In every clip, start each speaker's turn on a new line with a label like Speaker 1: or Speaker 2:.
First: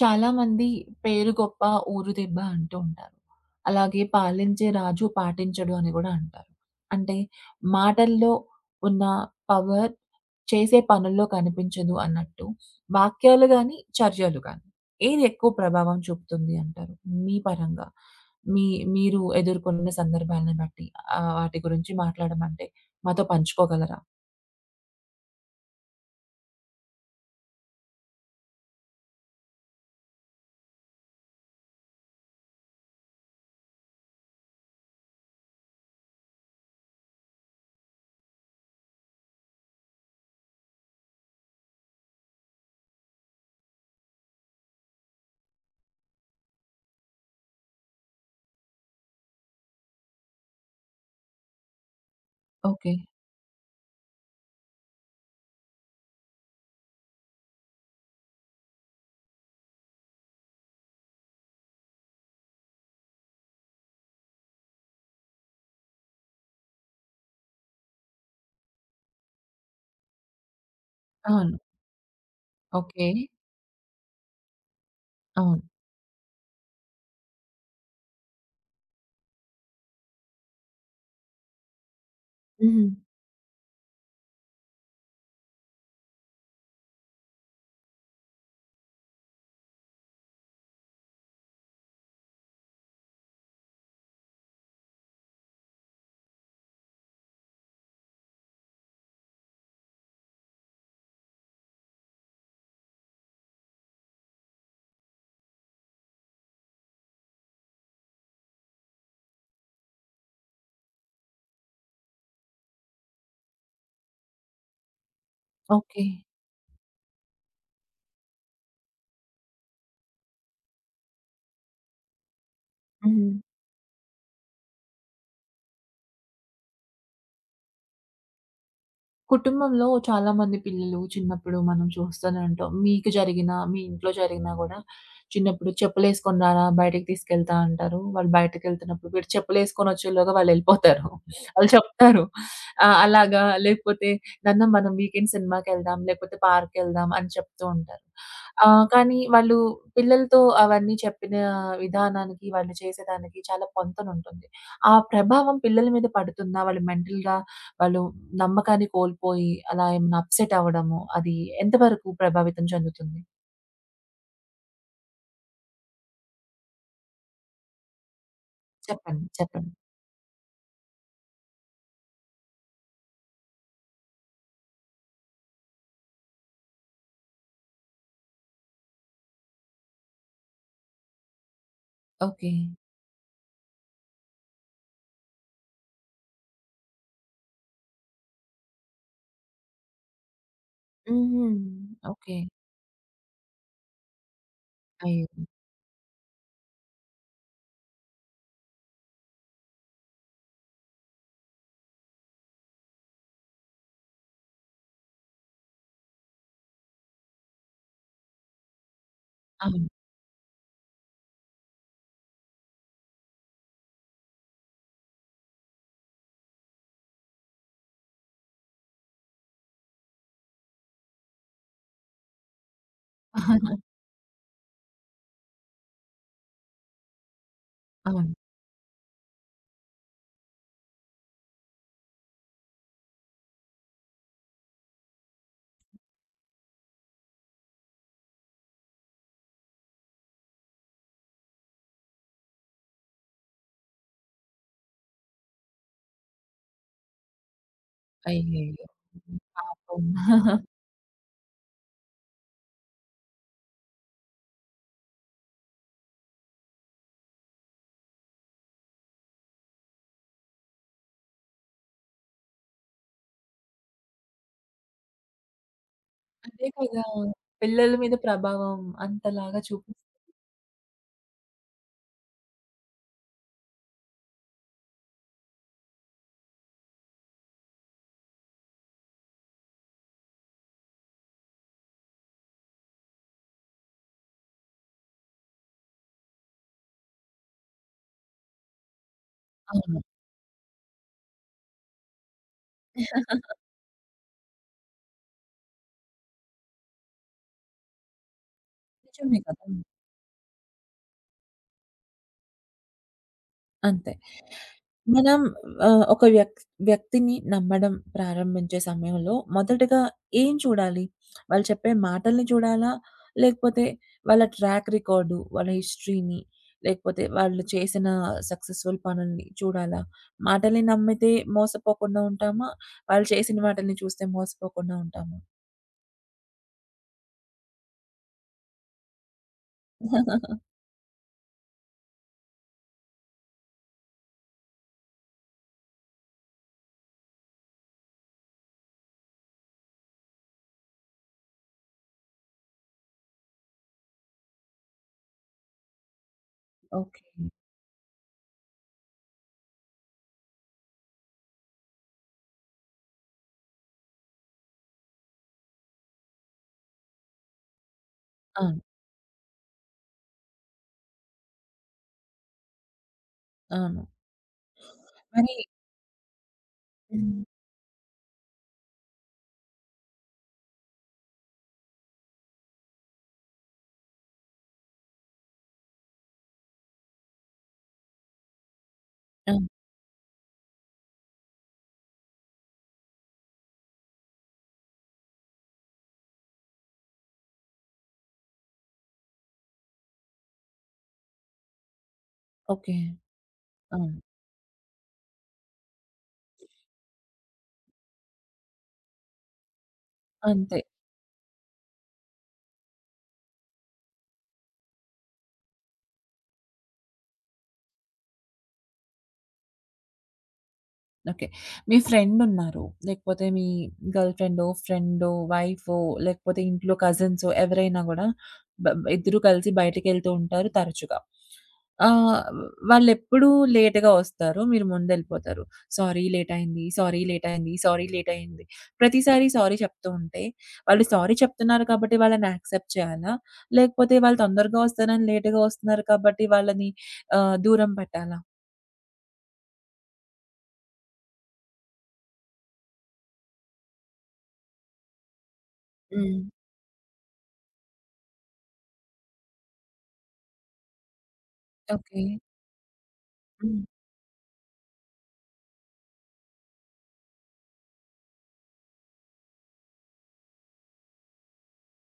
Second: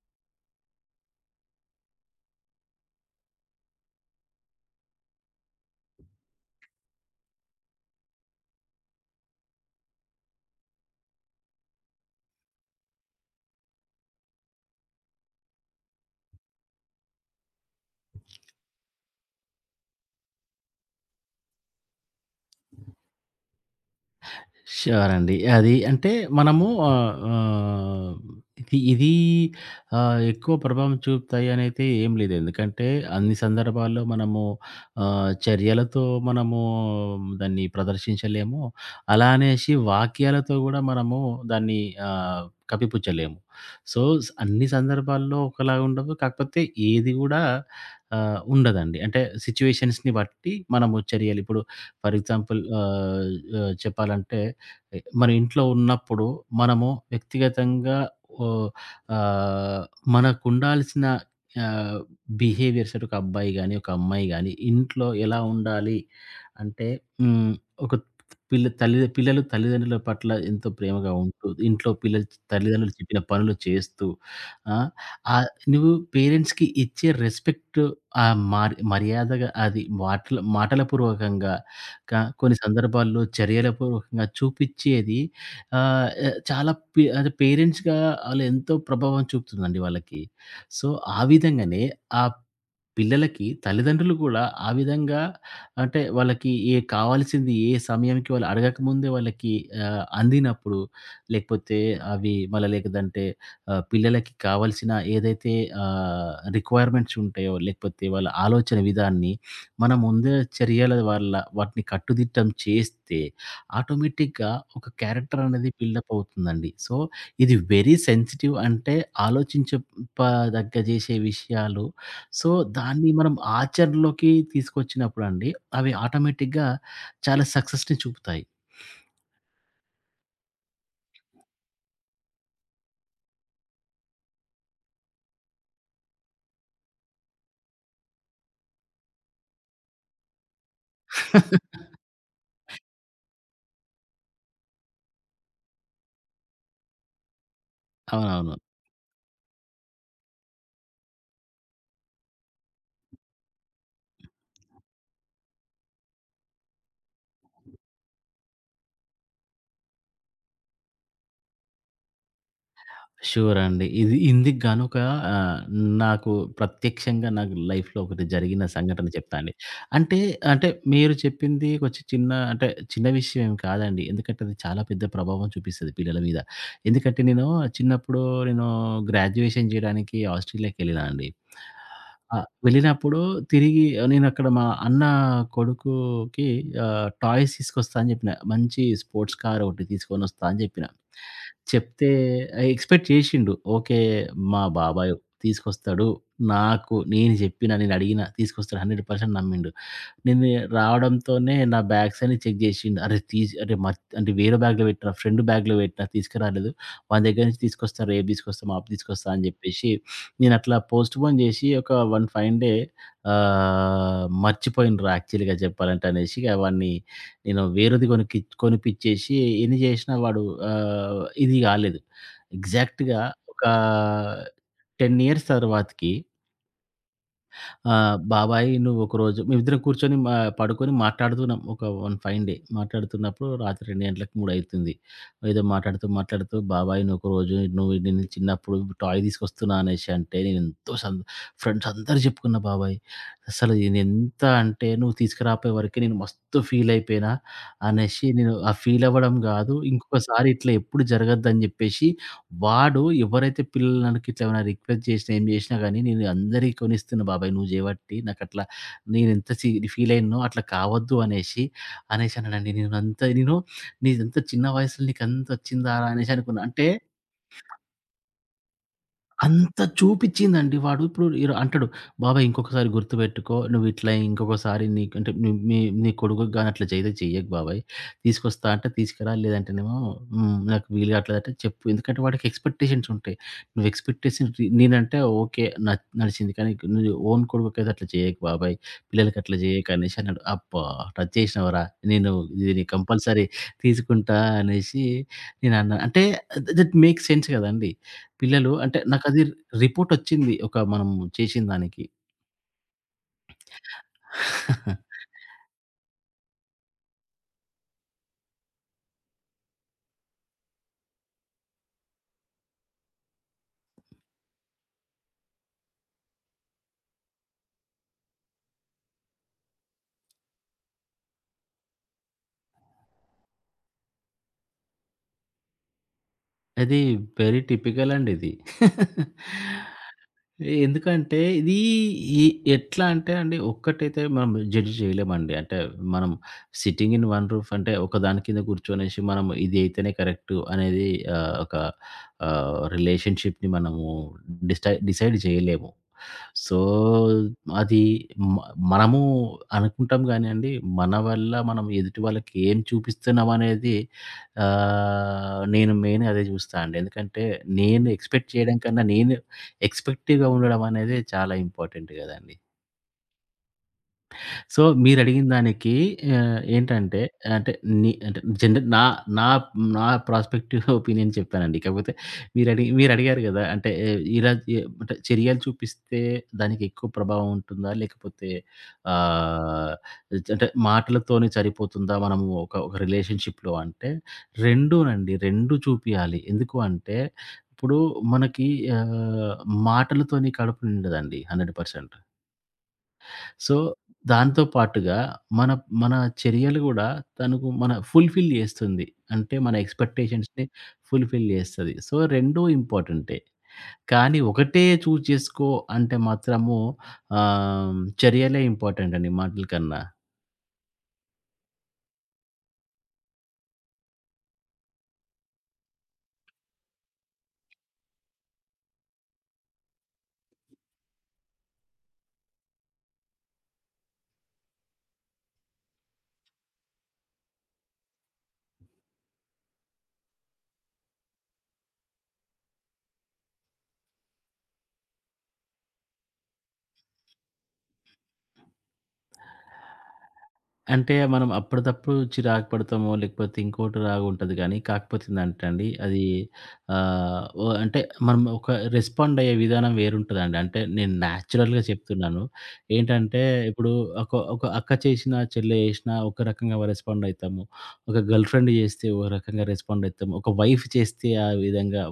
Speaker 1: చాలామంది పేరు గొప్ప ఊరు దెబ్బ అంటూ ఉంటారు. అలాగే పాలించే రాజు పాటించడు అని గూడా అంటారు. అంటే మాటల్లో ఉన్న పవర్ చేసే పనుల్లో కనిపించదు అన్నట్టు వాక్యాలు గాని, చర్యలు గాని ఏది ఎక్కువ ప్రభావం చూపుతుంది అంటారు? మీ పరంగా మీ మీరు ఎదుర్కొన్న సందర్భాలను బట్టి, వాటి గురించి మాట్లాడమంటే మాతో పంచుకోగలరా?
Speaker 2: ష్యూర్ అండి. అది అంటే మనము ఆహ్, ఆహ్, ఇది ఇది ఎక్కువ ప్రభావం చూపుతాయి అనైతే ఏం లేదు. ఎందుకంటే అన్ని సందర్భాల్లో మనము చర్యలతో మనము దాన్ని ప్రదర్శించలేము. అలా అనేసి వాక్యాలతో గూడా మనము దాన్ని ఆహ్, కప్పిపుచ్చలేము. సో, అన్ని సందర్భాల్లో ఒకలాగా ఉండదు. కాకపోతే ఏది గూడా ఉండదండి. అంటే సిట్యుయేషన్స్‌ని బట్టి మనము చర్యలు ఇప్పుడు ఫర్ ఎగ్జాంపుల్
Speaker 1: ఓకే.
Speaker 2: ఆహ్, ఆహ్, చెప్పాలంటే మన ఇంట్లో ఉన్నప్పుడు మనము వ్యక్తిగతంగా ఓ ఆహ్, మనకుండాల్సిన ఆహ్, బిహేవియర్స్ ఒక అబ్బాయి గాని, ఒక అమ్మాయి గాని ఇంట్లో ఎలా ఉండాలి అంటే హ్మ్. ఒక పిల్లలు తల్లిదండ్రుల పట్ల ఎంతో ప్రేమగా ఉంటూ,
Speaker 1: అవును.
Speaker 2: ఇంట్లో పిల్లలు తల్లిదండ్రులు
Speaker 1: ఓకే.
Speaker 2: చెప్పిన పనులు చేస్తూ ఆ!
Speaker 1: అవును.
Speaker 2: నువ్వు పేరెంట్స్‌కి ఇచ్చే రెస్పెక్ట్ ఆ మర్యాదగా అది మాటల మాటల పూర్వకంగా కొన్ని
Speaker 1: హ్మ్.
Speaker 2: సందర్భాల్లో చర్యలపూర్వకంగా చూపిచ్చేది చాలా పే అది పేరెంట్స్‌గా ఆళ్ళెంతో ప్రభావం చూపుతుందండి వాళ్ళకి. సో, ఆ విధంగానే ఆ పిల్లలకి తల్లిదండ్రులు కూడా ఆ విధంగా అంటే వాళ్ళకి ఏ కావాల్సింది ఏ సమయానికి వాళ్ళు అడగకముందే వాళ్ళకి అందినప్పుడు లేకపోతే అవి మళ్ళా లేకదంటే పిల్లలకి కావాల్సిన ఏదైతే ఆహ్, రిక్వైర్మెంట్స్ ఉంటాయో లేకపోతే వాళ్ళ ఆలోచన విధాన్ని మన ముందే చర్యల వల్ల వాటిని కట్టుదిట్టం చేస్తే ఆటోమేటిక్‌గా ఒక క్యారెక్టర్ అనేది
Speaker 1: ఓకే.
Speaker 2: బిల్డప్ అవుతుందండి. సో, ఇది వెరీ సెన్సిటివ్ అంటే ఆలోచించప చేసే విషయాలు. సో, దాన్ని
Speaker 1: హ్మ్.
Speaker 2: మనం ఆచరణలోకి తీసుకొచ్చినప్పుడండి, అవి ఆటోమేటిక్‌గా చాలా సక్సెస్‌ని చూపుతాయి.
Speaker 1: కుటుంబంలో చాలామంది పిల్లలు చిన్నప్పుడు మనం చూస్తూనే ఉంటాం. మీకు జరిగిన, మీ ఇంట్లో జరిగినా గూడా చిన్నప్పుడు చెప్పులేసుకొని రారా! బయటికి తీసుకెళ్తా అంటారు. వాళ్ళు బయటికెళ్తున్నప్పుడు వీడు చెప్పులేసుకొనొచ్చేలోగా వాళ్ళెళ్ళిపోతారు. వాళ్ళు వెళ్ళిపోతారు, వాళ్ళు చెప్తారు. అలాగా లేకపోతే నాన్న మనం వీకెండ్ సినిమాకెళ్దాం, లేకపోతే పార్క్‌కెళ్దాం అని చెప్తూ ఉంటారు.
Speaker 2: అవునవును.
Speaker 1: కానీ వాళ్ళు పిల్లలతో అవన్నీ చెప్పిన విధానానికి, వాళ్ళు చేసేదానికి చాలా పొంతనుంటుంది. ఆ ప్రభావం పిల్లల మీద పడుతుందా? వాళ్ళు మెంటల్‌గా వాళ్ళు నమ్మకాన్ని కోల్పోయి, అలా ఏమైనా అప్‌సెట్ అవ్వడము, అది ఎంత వరకు ప్రభావితం చెందుతుంది?
Speaker 2: షూర్ అండి. ఇది ఇందుకు గాను ఒక ఆహ్, నాకు ప్రత్యక్షంగా నాకు లైఫ్‌లో ఒకటి జరిగిన సంఘటన
Speaker 1: చెప్పండి.
Speaker 2: చెప్తా అండి.
Speaker 1: చెప్పండి.
Speaker 2: అంటే, అంటే, మీరు చెప్పింది కొంచెం చిన్న విషయం ఏమి కాదండి. ఎందుకంటే అది చాలా పెద్ద ప్రభావం చూపిస్తది పిల్లల మీద. ఎందుకంటే చిన్నప్పుడు నేను గ్రాడ్యుయేషన్ చేయడానికి ఆస్ట్రేలియాకెళ్ళినా అండి. ఆ!
Speaker 1: ఓకే.
Speaker 2: వెళ్ళినప్పుడు తిరిగి నేను అక్కడ మా అన్న కొడుకుకి టాయ్స్ తీసుకొస్తా అని చెప్పిన. మంచి స్పోర్ట్స్ కార్ ఒకటి తీసుకొనొస్తా అని చెప్పిన.
Speaker 1: హుహు.
Speaker 2: చెప్తే
Speaker 1: ఓకే.
Speaker 2: ఎక్స్‌పెక్ట్ చేషిండు. ఓకే. మా బాబాయ్
Speaker 1: అయ్యో!
Speaker 2: తీసుకొస్తాడు. నేను జెప్పిన, నేనడిగిన తీసుకొస్తాడు 100% నమ్మిండు. నేను రావడంతోనే నా బ్యాగ్స్ అన్ని చెక్ చేసిండు. అరే! తీసి అరే! మర్చి అంటే వేరే బ్యాగ్‌లో పెట్టిన, ఫ్రెండ్ బ్యాగ్‌లో పెట్టిన తీసుకురాలేదు. వాని దగ్గర నుంచి తీసుకొస్తా, రేపు తీసుకొస్తా, మాపు తీసుకొస్తా అని
Speaker 1: అవును.
Speaker 2: చెప్పేసి నేను అట్లా పోస్ట్‌పోన్ చేసి ఒక వన్ ఫైన్ డే మర్చిపోయిండ్రు యాక్చువల్‌గా చెప్పాలంటే అనేసి ఇగ వాడిని నేను వేరేది కొనికి కొనిపిచ్చేసి ఎన్ని చేసినా వాడు ఇది కాలేదు. ఎగ్జాక్ట్‌గా ఒక 10 ఇయర్స్ తర్వాతకి
Speaker 1: అవును.
Speaker 2: బాబాయ్ నువ్వొకరోజు మేమిద్దరం కూర్చొని మా పడుకొని మాట్లాడుతున్నాం. ఒక వన్ ఫైన్ డే. మాట్లాడుతున్నప్పుడు రాత్రి 2 గంటలకు, 3 అయితుంది. ఏదో మాట్లాడుతూ, మాట్లాడుతూ బాబాయ్ నువ్వొకరోజు నువ్వు నేను చిన్నప్పుడు టాయ్ తీసుకొస్తున్నా అనేసి అంటే నేనెంతో సం ఫ్రెండ్స్ అందరు చెప్పుకున్న బాబాయ్. అసలు నేనెంత అంటే నువ్వు తీసుకురాపోయే వరకే నేను మస్తు ఫీలయిపోయినా అనేసి నేను ఆ
Speaker 1: అయ్యయ్యో!
Speaker 2: ఫీలవ్వడం గాదు.
Speaker 1: పాపం.
Speaker 2: ఇంకొకసారి ఇట్లా ఎప్పుడు జరగద్దని జెప్పేసి వాడు ఎవరైతే పిల్లలనకి ఇట్లా ఏమైనా రిక్వెస్ట్ చేసినా, ఏం చేసినా గానీ, "నేను అందరికీ కొనిస్తున్నా బాబాయ్ నువ్వు చేయబట్టి నాకట్లా నేనెంత సి ఫీల్ అయ్యానో అట్లా కావద్దు" అనేసి అనేసన్నాడండి. నేనంత నేను నీదంత చిన్న వయసులో నీకంతొచ్చిందారా అనేసి అనుకున్నా.
Speaker 1: అదే
Speaker 2: అంటే
Speaker 1: కదా! పిల్లల మీద ప్రభావం అంతలాగా
Speaker 2: అంత చూపిచ్చిందండి వాడు. ఇప్పుడు ఈర అంటడు, "బాబాయ్ ఇంకొకసారి గుర్తుపెట్టుకో. నువ్విట్లా ఇంకొకసారి నీకు అంటే నీ మీ నీ కొడుకుకి గాని అట్లా చెయ్యకు బాబాయ్. తీసుకొస్తా అంటే తీసుకురా. లేదంటేనేమో నాకు వీలు కాట్లేదంటే చెప్పు." ఎందుకంటే వాడికి ఎక్స్‌పెక్టేషన్స్ ఉంటాయి. నువ్వు ఎక్స్‌పెక్టేషన్ రి నేనంటే ఓకే. నడిచింది. కానీ నీ ఓన్ కొడుకుకైతే అట్లా చేయకు బాబాయ్. పిల్లలకి అట్లా చేయకు
Speaker 1: అవును.
Speaker 2: అనేసి అన్నాడు. అబ్బా! టచ్ చేసినవురా. నేను దీన్ని కంపల్సరీ తీసుకుంటా అనేసి నేనన్నా. అంటే దట్ మేక్స్ సెన్స్ కదండీ! పిల్లలు అంటే
Speaker 1: నిజమే
Speaker 2: నాకది
Speaker 1: కదా!
Speaker 2: రిపోర్టొచ్చింది. ఒక మనం చేసిన దానికి.
Speaker 1: అంతే. మనం ఒక వ్యక్తిని నమ్మడం ప్రారంభించే సమయంలో మొదటగా ఏం చూడాలి? వాళ్ళు చెప్పే మాటల్ని చూడాలా? లేకపోతే వాళ్ళ ట్రాక్ రికార్డు, వాళ్ళ హిస్టరీని, లేకపోతే వాళ్ళు చేసిన సక్సెస్‌ఫుల్ పనుల్ని చూడాలా? మాటల్ని నమ్మితే మోసపోకుండా ఉంటామా? వాళ్ళు చేసిన వాటిల్ని చూస్తే మోసపోకుండా ఉంటామా?
Speaker 2: అది వెరీ టిపికల్ అండి ఇది. ఎందుకంటే ఇది ఈ ఎట్లా అంటే అండి ఒక్కటైతే మనం జడ్జ్ చేయలేమండి. అంటే మనం సిట్టింగ్ ఇన్ వన్ రూఫ్ అంటే ఒక దాని కింద కూర్చొనేసి మనం ఇది అయితేనే కరెక్ట్ అనేది ఒక రిలేషన్‌షిప్‌ని మనము డిసైడ్ చేయలేము. So,
Speaker 1: okay.
Speaker 2: అది మ మనము అనుకుంటాం గానీయండి, మన వల్ల మనం ఎదుటి వాళ్ళకి ఏం చూపిస్తున్నాం అనేది నేను మెయిన్ అదే చూస్తా అండి. ఎందుకంటే, నేను ఎక్స్‌పెక్ట్
Speaker 1: అవును.
Speaker 2: చేయడం కన్నా, నేను ఎక్స్‌పెక్టివ్‌గా ఉండడం అనేది చాలా ఇంపార్టెంట్ గదండీ!
Speaker 1: అవును.
Speaker 2: సో, మీరడిగిన
Speaker 1: మరి
Speaker 2: దానికి ఏంటంటే
Speaker 1: హ్మ్.
Speaker 2: అంటే ని అంటే జనరల్ నా నా నా ప్రాస్పెక్టివ్ ఒపీనియన్ చెప్పానండి. కాకపోతే మీరడిగారు గదా! అంటే ఇలా ఎ అంటే చర్యలు చూపిస్తే దానికెక్కువ ప్రభావం ఉంటుందా? లేకపోతే
Speaker 1: అవును.
Speaker 2: ఆహ్, అంటే మాటలతోనే సరిపోతుందా? మనము ఒక ఒక రిలేషన్‌షిప్‌లో అంటే రెండూనండి. 2 చూపియాలి. ఎందుకు అంటే ఇప్పుడు మనకి ఆహ్, మాటలతోని కడుపు నిండదండి 100%.
Speaker 1: ఓకే.
Speaker 2: సో,
Speaker 1: అవును.
Speaker 2: దాంతో పాటుగా మన మన చర్యలు గూడా తనకు మన ఫుల్‌ఫిల్ జేస్తుంది. అంటే మన ఎక్స్‌పెక్టేషన్స్‌ని
Speaker 1: అంతే.
Speaker 2: ఫుల్‌ఫిల్ జేస్తది. సో, 2 ఇంపార్టెంటే. కానీ ఒకటే చూజ్ చేసుకో అంటే మాత్రము చర్యలే ఇంపార్టెంట్ అండి మాటల కన్నా.
Speaker 1: ఓకే. మీ ఫ్రెండున్నారు. లేకపోతే మీ గర్ల్ ఫ్రెండో, ఫ్రెండో, వైఫో లేకపోతే ఇంట్లో కజిన్సో ఎవరైనా గూడా బ ఇద్దరూ కలిసి బయటికెళ్తూ ఉంటారు తరచుగా. ఆహ్, వాళ్ళెప్పుడూ లేట్‌గా వస్తారు. మీరు ముందెళ్ళిపోతారు. సారీ లేట్ అయింది. సారీ లేట్ అయింది. సారీ లేట్ అయింది. ప్రతిసారి సారీ చెప్తూ ఉంటే వాళ్ళు సారీ చెప్తున్నారు కాబట్టి వాళ్ళని యాక్సెప్ట్ చేయాలా? లేకపోతే వాళ్ళు తొందరగా వస్తారని లేట్‌గా వస్తున్నారు కాబట్టి వాళ్ళని, దూరం పెట్టాలా?
Speaker 2: అంటే మనం అప్పటిదప్పుడు చిరాకు పడతామో, లేకపోతే ఇంకోటి రాగుంటది గానీ, కాకపోతే ఏందంటండి అది
Speaker 1: హ్మ్.
Speaker 2: ఓ అంటే మనం ఒక రెస్పాండ్ అయ్యే విధానం వేరుంటదండి. అంటే నేను నేచురల్‌గా
Speaker 1: ఓకే.
Speaker 2: చెప్తున్నాను. ఏంటంటే
Speaker 1: హ్మ్.
Speaker 2: ఇప్పుడు ఒక ఒక అక్క చేసినా, చెల్లె చేసినా ఒక రకంగా రెస్పాండ్ అయితాము. ఒక గర్ల్‌ఫ్రెండ్ చేస్తే ఒక రకంగా రెస్పాండ్ అయితాము. ఒక వైఫ్ చేస్తే ఆ విధంగా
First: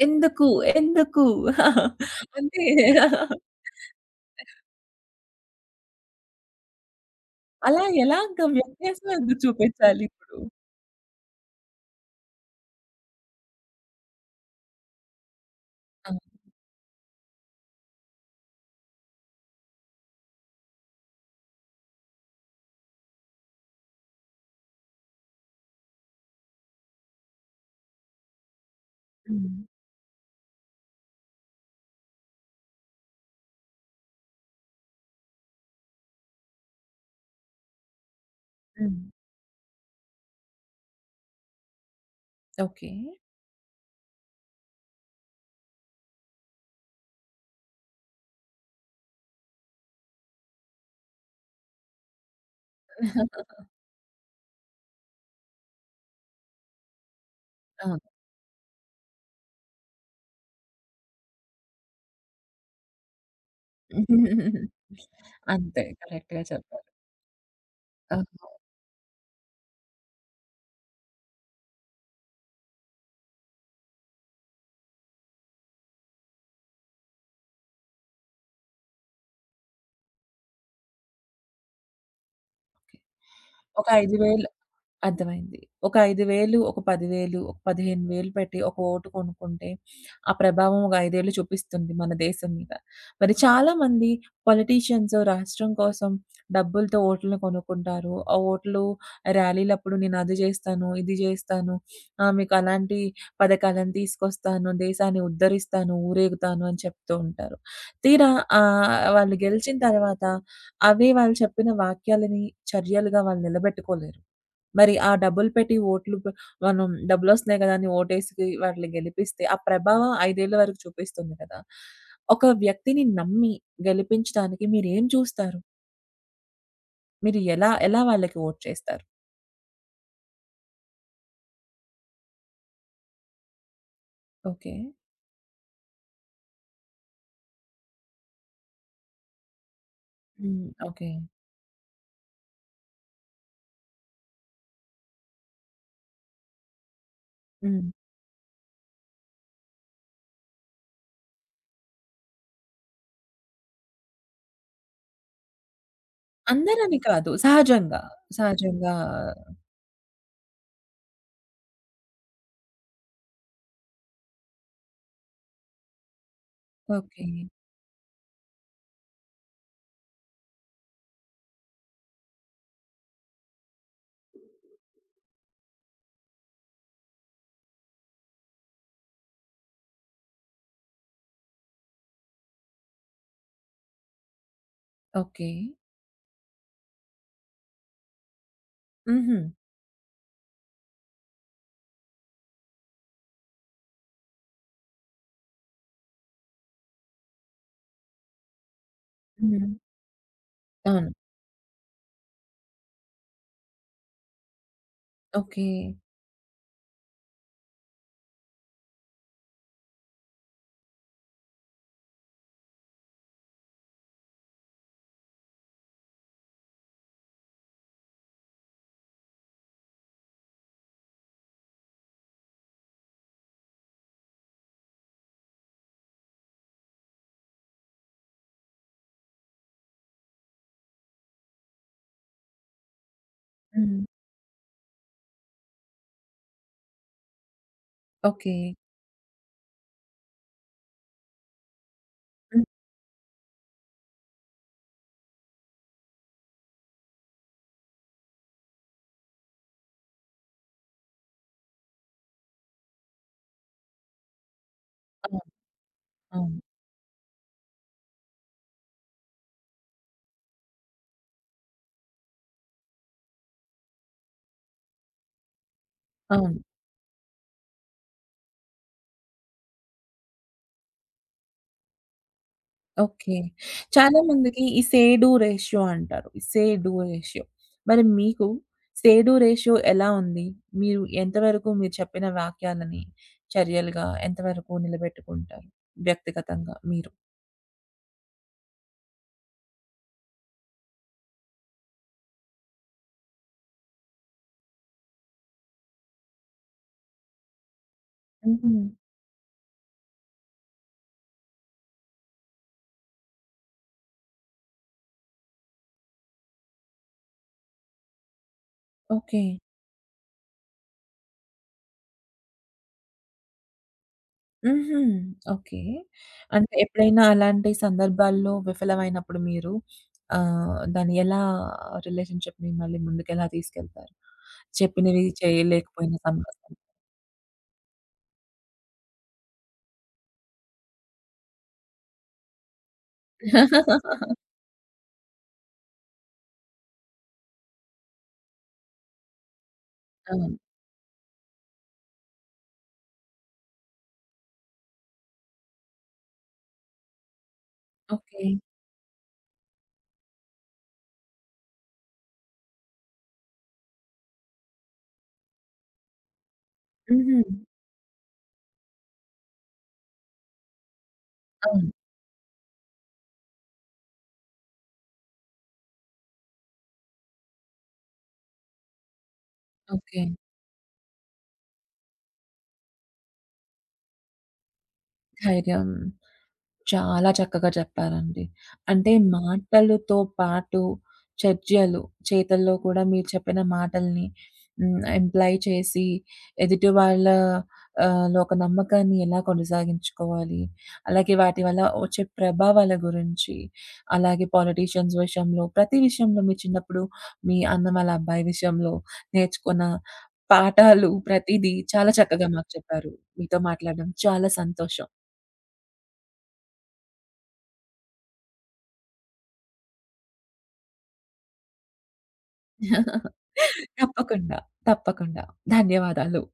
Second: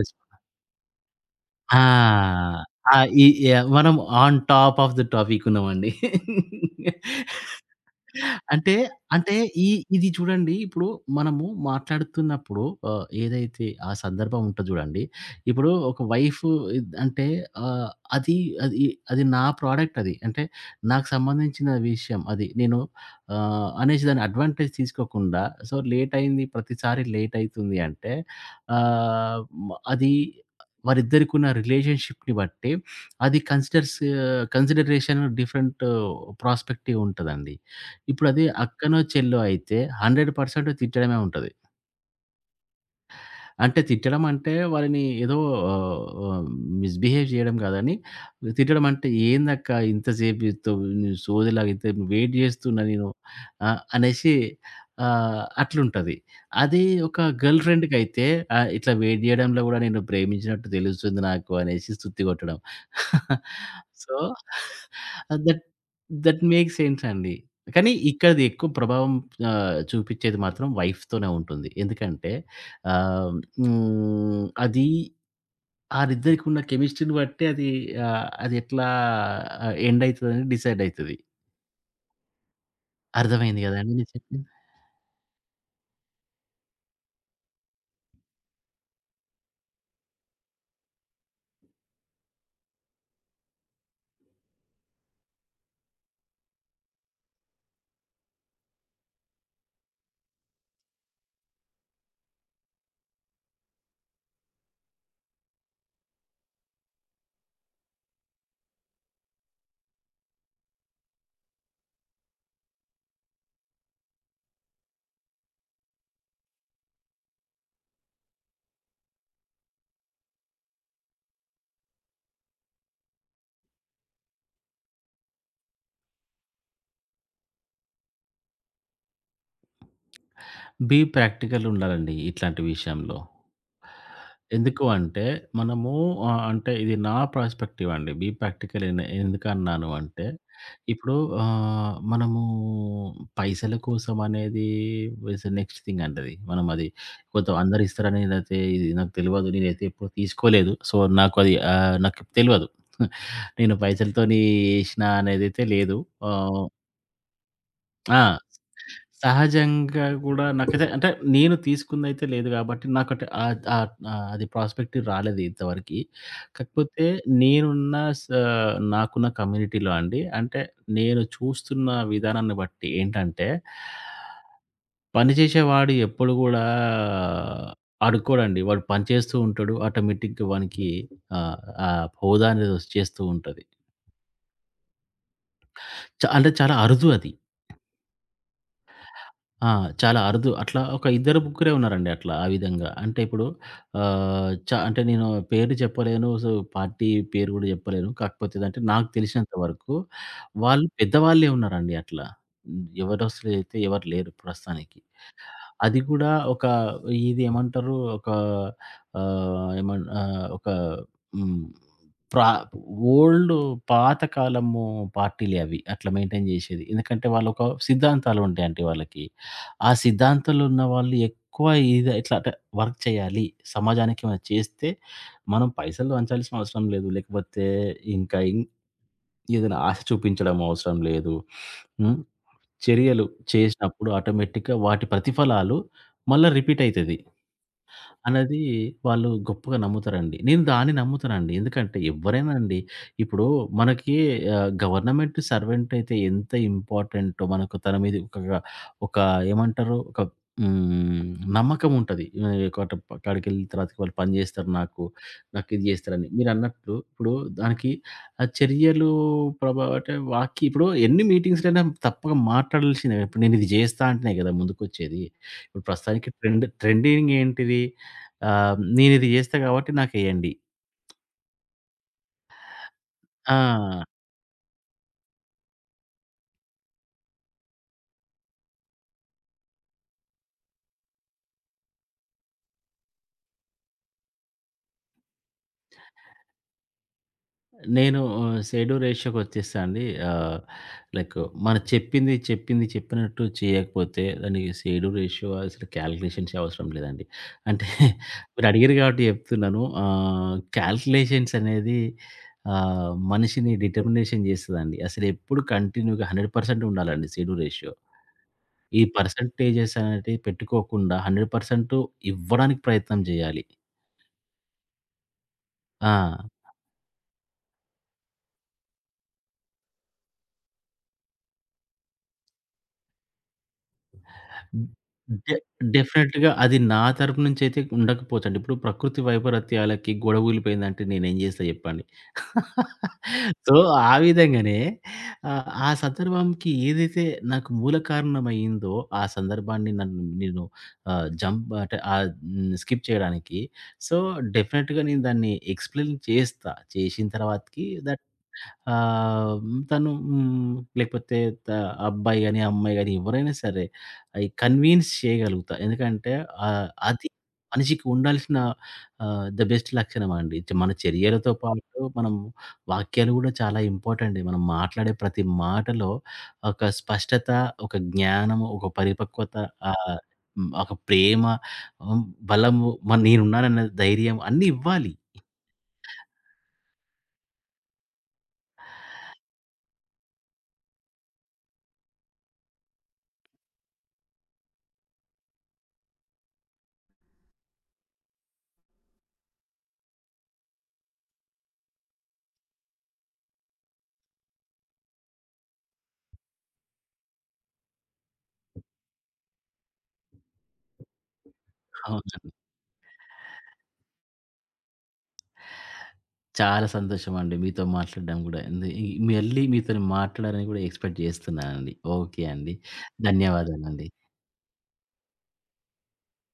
Speaker 2: రెస్పా
Speaker 1: ఎందుకు? ఎందుకు?
Speaker 2: ఆ!
Speaker 1: అంటే
Speaker 2: ఆ! ఈ యాహ్! మనం on top of the topic ఉన్నామండి.
Speaker 1: అలా ఎలాగా
Speaker 2: అంటే,
Speaker 1: వ్యత్యాసం
Speaker 2: అంటే,
Speaker 1: ఎందుకు
Speaker 2: ఈ ఇది
Speaker 1: చూపించాలిప్పుడు?
Speaker 2: చూడండి. ఇప్పుడు మనము మాట్లాడుతున్నప్పుడు ఏదైతే ఆ సందర్భం ఉంటది చూడండి. ఇప్పుడు ఒక
Speaker 1: ఆ!
Speaker 2: వైఫ్ ఇద్ అంటే ఆహ్, అది అది అది నా ప్రొడక్ట్ అది. అంటే నాకు సంబంధించిన విషయం అది. నేను అనేసి దాన్ని అడ్వాంటేజ్ తీసుకోకుండా సో, లేట్ అయింది ప్రతిసారి లేట్ అయితుంది అంటే ఆహ్,
Speaker 1: హ్మ్.
Speaker 2: మ అది వారిద్దరికున్న రిలేషన్‌షిప్‌ని బట్టి అది కన్సిడరేషన్ డిఫరెంట్ ప్రాస్పెక్టివ్ ఉంటదండి. ఇప్పుడది
Speaker 1: హ్మ్.
Speaker 2: అక్కనో, చెల్లో అయితే 100% తిట్టడమే ఉంటది.
Speaker 1: ఓకే.
Speaker 2: అంటే తిట్టడం అంటే వాళ్ళని ఏదో ఆహ్, ఆహ్, మిస్‌బిహేవ్ చేయడం కాదని, తిట్టడం అంటే "ఏందక్కా ఇంతసేపు జేత్తవు నువ్వు సోదిలాగా ఇంత వెయిట్ జేస్తున్నా నేను" అనేసి అట్లుంటది. అది ఒక గర్ల్
Speaker 1: అవును.
Speaker 2: ఫ్రెండ్‌కైతే ఇట్లా వెయిట్ జేయడంలో గూడా నిన్ను ప్రేమించినట్టు తెలుస్తుంది నాకు అనేసి స్తుతి కొట్టడం. సో, దట్
Speaker 1: అంతే. కరెక్ట్‌గా
Speaker 2: దట్ మేక్స్
Speaker 1: చెప్పారు.
Speaker 2: సెన్స్ అండి. కానీ ఇక్కడిది
Speaker 1: ఆహా!
Speaker 2: ఎక్కువ ప్రభావం చూపిచ్చేది మాత్రం వైఫ్‌తోనే ఉంటుంది. ఎందుకంటే ఆహ్, హ్మ్. అది ఆళ్ళిద్దరికి ఉన్న కెమిస్ట్రీ‌ని బట్టి అది అది ఎట్లా ఎండ్ అయితదని డిసైడ్ అయితది. అర్థమైంది
Speaker 1: ఒక
Speaker 2: గదండీ నేను చెప్పింది?
Speaker 1: 5,000 అర్థమైంది. ఒక 5,000, ఒక 10,000, ఒక 15,000 పెట్టి ఒక ఓటు కొనుక్కుంటే, ఆ ప్రభావం ఒక 5 ఏళ్ళు చూపిస్తుంది మన దేశం మీద. మరి చాలామంది పొలిటీషియన్స్ రాష్ట్రం కోసం డబ్బులతో ఓట్లను కొనుక్కుంటారు. ఆ ఓట్లు ర్యాలీలప్పుడు నేను అది జేస్తాను, ఇది జేస్తాను, మీకు అలాంటి పథకాలను తీసుకొస్తాను, దేశాన్ని ఉద్ధరిస్తాను, ఊరేగుతాను అని చెప్తూ ఉంటారు. తీరా, వాళ్ళు గెలిచిన తర్వాత అవే వాళ్ళు చెప్పిన వాక్యాలని చర్యలుగా వాళ్ళు నిలబెట్టుకోలేరు. మరి ఆ డబ్బులు పెట్టి ఓట్లు పె మనం డబ్బులొస్తున్నాయి గదా! అని ఓటేసి వాటిని గెలిపిస్తే ఆ ప్రభావం 5 ఏళ్ల వరకు చూపిస్తుంది కదా! ఒక వ్యక్తిని నమ్మి గెలిపించడానికి మీరేం చూస్తారు? మీరు ఎలా ఎలా వాళ్ళకి ఓట్ చేస్తారు?
Speaker 2: బీ ప్రాక్టికల్ ఉండాలండి ఇట్లాంటి విషయంలో.
Speaker 1: ఓకే.
Speaker 2: ఎందుకు అంటే మనము అంటే ఇది నా పర్స్‌పెక్టివ్ అండి. బీ ప్రాక్టికల్ ఎన్ ఎందుకన్నాను అంటే,
Speaker 1: హ్మ్. ఓకే.
Speaker 2: ఇప్పుడు మనము పైసల కోసం అనేది ఇస్ నెక్స్ట్ థింగ్ అండి అది. మనం అది కొంత అందరు
Speaker 1: హ్మ్.
Speaker 2: ఇస్తారనేదైతే ఇది నాకు తెలవదు. నేనైతే ఎప్పుడు తీసుకోలేదు. సో, నాకు అది నాకు తెలవదు. నేను పైసలతోని ఏసినా అనేదైతే లేదు. ఆహ్
Speaker 1: అందరని కాదు. సహజంగా.
Speaker 2: ఆ!
Speaker 1: సహజంగా
Speaker 2: సహజంగా గూడా నాకైతే అంటే నేను తీసుకుందయితే లేదు గాబట్టి, నాకంటే ఆహ్, ఆహ్, ఆహ్, అది ప్రాస్పెక్టివ్ రాలేదు ఇంతవరకి. కాకపోతే
Speaker 1: ఓకే.
Speaker 2: నేనున్న స నాకున్న కమ్యూనిటీలో అండి, అంటే నేను చూస్తున్న విధానాన్ని బట్టి ఏంటంటే, పని చేసేవాడు ఎప్పుడు గూడా అడుక్కోడండి. వాడు పని చేస్తూ ఉంటాడు. ఆటోమేటిక్‌గా వానికి ఆహ్, ఆ హోదా అనేది వచ్చేస్తూ ఉంటది.
Speaker 1: ఓకే.
Speaker 2: చ అంటే చాలా అరుదు అది.
Speaker 1: హుహు.
Speaker 2: ఆ! చాలా అరుదు. అట్లా ఒక ఇద్దరు, ముగ్గురే ఉన్నారండి అట్లా. ఆ విధంగా. అంటే ఇప్పుడు చ అంటే నేను పేరు చెప్పలేను. సో, పార్టీ పేరు గూడా చెప్పలేను. కాకపోతే ఏదంటే నాకు తెలిసినంత
Speaker 1: హ్మ్.
Speaker 2: వరకు వాళ్ళు
Speaker 1: అవును.
Speaker 2: పెద్దవాళ్ళే ఉన్నారండి అట్లా. హ్మ్. ఎవరసలు అయితే ఎవరు లేరు ప్రస్తుతానికి.
Speaker 1: ఓకే.
Speaker 2: అది కూడా ఒక ఇది ఏమంటారు? ఒక ఒక హ్మ్. ప్రా ఓల్డ్ పాతకాలము పార్టీలే అవి. అట్లా మెయింటైన్ జేసేది. ఎందుకంటే వాళ్ళొక సిద్ధాంతాలు ఉంటాయండి వాళ్ళకి. ఆ సిద్ధాంతాలు ఉన్న వాళ్ళు ఎక్కువ ఇది ఇట్లా అంటే వర్క్ చేయాలి. సమాజానికి ఏమైనా చేస్తే మనం పైసలు వంచాల్సిన అవసరం లేదు. లేకపోతే ఇంకా ఇం ఏదైనా ఆశ చూపించడం అవసరం లేదు. హ్మ్. చర్యలు
Speaker 1: హ్మ్.
Speaker 2: చేసినప్పుడు ఆటోమేటిక్‌గా వాటి ప్రతిఫలాలు మళ్ళా రిపీట్ అయితది.
Speaker 1: ఓకే.
Speaker 2: అనేది వాళ్ళు గొప్పగా నమ్ముతారండి. నేను దాన్ని నమ్ముతానండి. ఎందుకంటే ఎవ్వరైనా
Speaker 1: హ్మ్.
Speaker 2: అండి ఇప్పుడు మనకి గవర్నమెంట్ సర్వెంట్ అయితే ఎంత ఇంపార్టెంటో మనకు తన మీద ఒక ఒక ఏమంటారు ఒక హ్మ్. నమ్మకం ఉంటది. ఒకట అక్కడికెళ్ళిన తర్వాత వాళ్ళు పని జేస్తారు నాకు.
Speaker 1: అవును.
Speaker 2: నాకిది జేస్తారని.
Speaker 1: అవును.
Speaker 2: మీరన్నట్లు ఇప్పుడు దానికి చర్యలు ప్రభావ అంటే వాకి ఇప్పుడు ఎన్ని మీటింగ్స్‌లైనా తప్పక మాట్లాడాల్సిందే. ఇప్పుడు నేనిది జేస్తా అంటేనే గదా! ముందుకొచ్చేది. ఇప్పుడు ప్రస్తుతానికి
Speaker 1: అవును.
Speaker 2: ట్రెండింగ్ ఏంటిది? నేనిది జేస్తా గాబట్టి నాకెయ్యండి.
Speaker 1: ఓకే.
Speaker 2: ఆ!
Speaker 1: చాలా మందికి ఈ సేడు రేషియో అంటారు. ఈ సేడు రేషియో. మరి మీకు సేడు రేషియో ఎలా ఉంది? మీరు ఎంతవరకు మీరు చెప్పిన వాక్యాలని చర్యలుగా ఎంతవరకు నిలబెట్టుకుంటారు? వ్యక్తిగతంగా మీరు?
Speaker 2: నేను షెడ్యూ రేషియోకొచ్చేస్తా అండి. ఆహ్, లైక్ మనం చెప్పింది చెప్పినట్టు చేయకపోతే దానికి షెడ్యూ రేషియో అసలు కాలిక్యులేషన్సే అవసరం లేదండి. అంటే
Speaker 1: హుహు.
Speaker 2: మీరడిగిర్రు గాబట్టి జెప్తున్నాను. కాలిక్యులేషన్స్ అనేది మనిషిని డిటర్మినేషన్ జేస్తదండి. అసలెప్పుడు కంటిన్యూగా 100% ఉండాలండి షెడ్యూ రేషియో. ఈ
Speaker 1: ఓకే.
Speaker 2: పర్సెంటేజెస్ అనేటివి పెట్టుకోకుండా 100% ఇవ్వడానికి ప్రయత్నం జేయాలి.
Speaker 1: హుహు. ఓకే.
Speaker 2: ఆ!
Speaker 1: అంటే ఎప్పుడైనా అలాంటి సందర్భాల్లో విఫలమైనప్పుడు మీరు, దాన్ని ఎలా రిలేషన్‌షిప్‌ని మళ్ళీ ముందుకెలా తీసుకెళ్తారు? చెప్పినవి
Speaker 2: డె
Speaker 1: చేయలేకపోయిన
Speaker 2: డెఫినెట్‌గా
Speaker 1: సందర్భం?
Speaker 2: అది నా తరపు నుంచయితే ఉండకపోవచ్చండి. ఇప్పుడు ప్రకృతి వైపరీత్యాలకి గొడవ కూలిపోయిందంటే నేనేం చేస్తా చెప్పండి? సో, ఆ విధంగానే ఆ సందర్భంకి ఏదైతే నాకు మూల కారణమయిందో, ఆ సందర్భాన్ని నన్ను
Speaker 1: అవును.
Speaker 2: నేను ఆహ్, జంప్ అంటే ఆహ్, హ్మ్, స్కిప్ చేయడానికి. సో, డెఫినెట్‌గా నేను దాన్ని ఎక్స్‌ప్లెయిన్ చేస్తా. చేసిన తర్వాతకి దట్
Speaker 1: ఓకే.
Speaker 2: ఆహ్, తను లేకపోతే త అబ్బాయి గాని, అమ్మాయి గాని ఎవరైనా సరే అయి కన్విన్స్ చేయగలుగుతా. ఎందుకంటే అది
Speaker 1: హుహు.
Speaker 2: మనిషికి ఉండాల్సిన ఆ! ద బెస్ట్ లక్షణం అండి. చ- మన చర్యలతో
Speaker 1: అవును.
Speaker 2: పాటు మనం వాక్యాలు గూడా చాలా ఇంపార్టెంటే. మనం మాట్లాడే ప్రతి మాటలో ఒక స్పష్టత, ఒక జ్ఞానము, ఒక పరిపక్వత ఆహ్,
Speaker 1: ఓకే.
Speaker 2: హ్మ్. ఒక ప్రేమ, హ్మ్. బలము మరి నేనున్నానన్న ధైర్యం అన్నీ ఇవ్వాలి.
Speaker 1: ధైర్యం. చాలా చక్కగా చెప్పారండి. అంటే మాటలతో పాటు చర్యలు, చేతల్లో కూడా మీరు చెప్పిన మాటల్ని హ్మ్. ఎంప్లాయ్ చేసి ఎదుటి వాళ్ళ, లో ఒక నమ్మకాన్ని ఎలా కొనసాగించుకోవాలి? అలాగే వాటి వల్ల వచ్చే ప్రభావాల గురించి, అలాగే పొలిటీషియన్స్ విషయంలో, ప్రతి విషయంలో మీ చిన్నప్పుడు మీ అన్న వాళ్ళ అబ్బాయి విషయంలో నేర్చుకున్న పాఠాలు ప్రతీదీ చాలా చక్కగా
Speaker 2: అవునండి.
Speaker 1: మాకు చెప్పారు. మీతో మాట్లాడడం చాలా సంతోషం.
Speaker 2: చాలా సంతోషం అండి. మీతో మాట్లాడడం గూడా. ఈ మళ్ళీ మీతోని మాట్లాడాలని గూడా ఎక్స్‌పెక్ట్ చేస్తున్నానండి. ఓకే అండి. ధన్యవాదాలండి.
Speaker 1: తప్పకుండా. తప్పకుండా. ధన్యవాదాలు.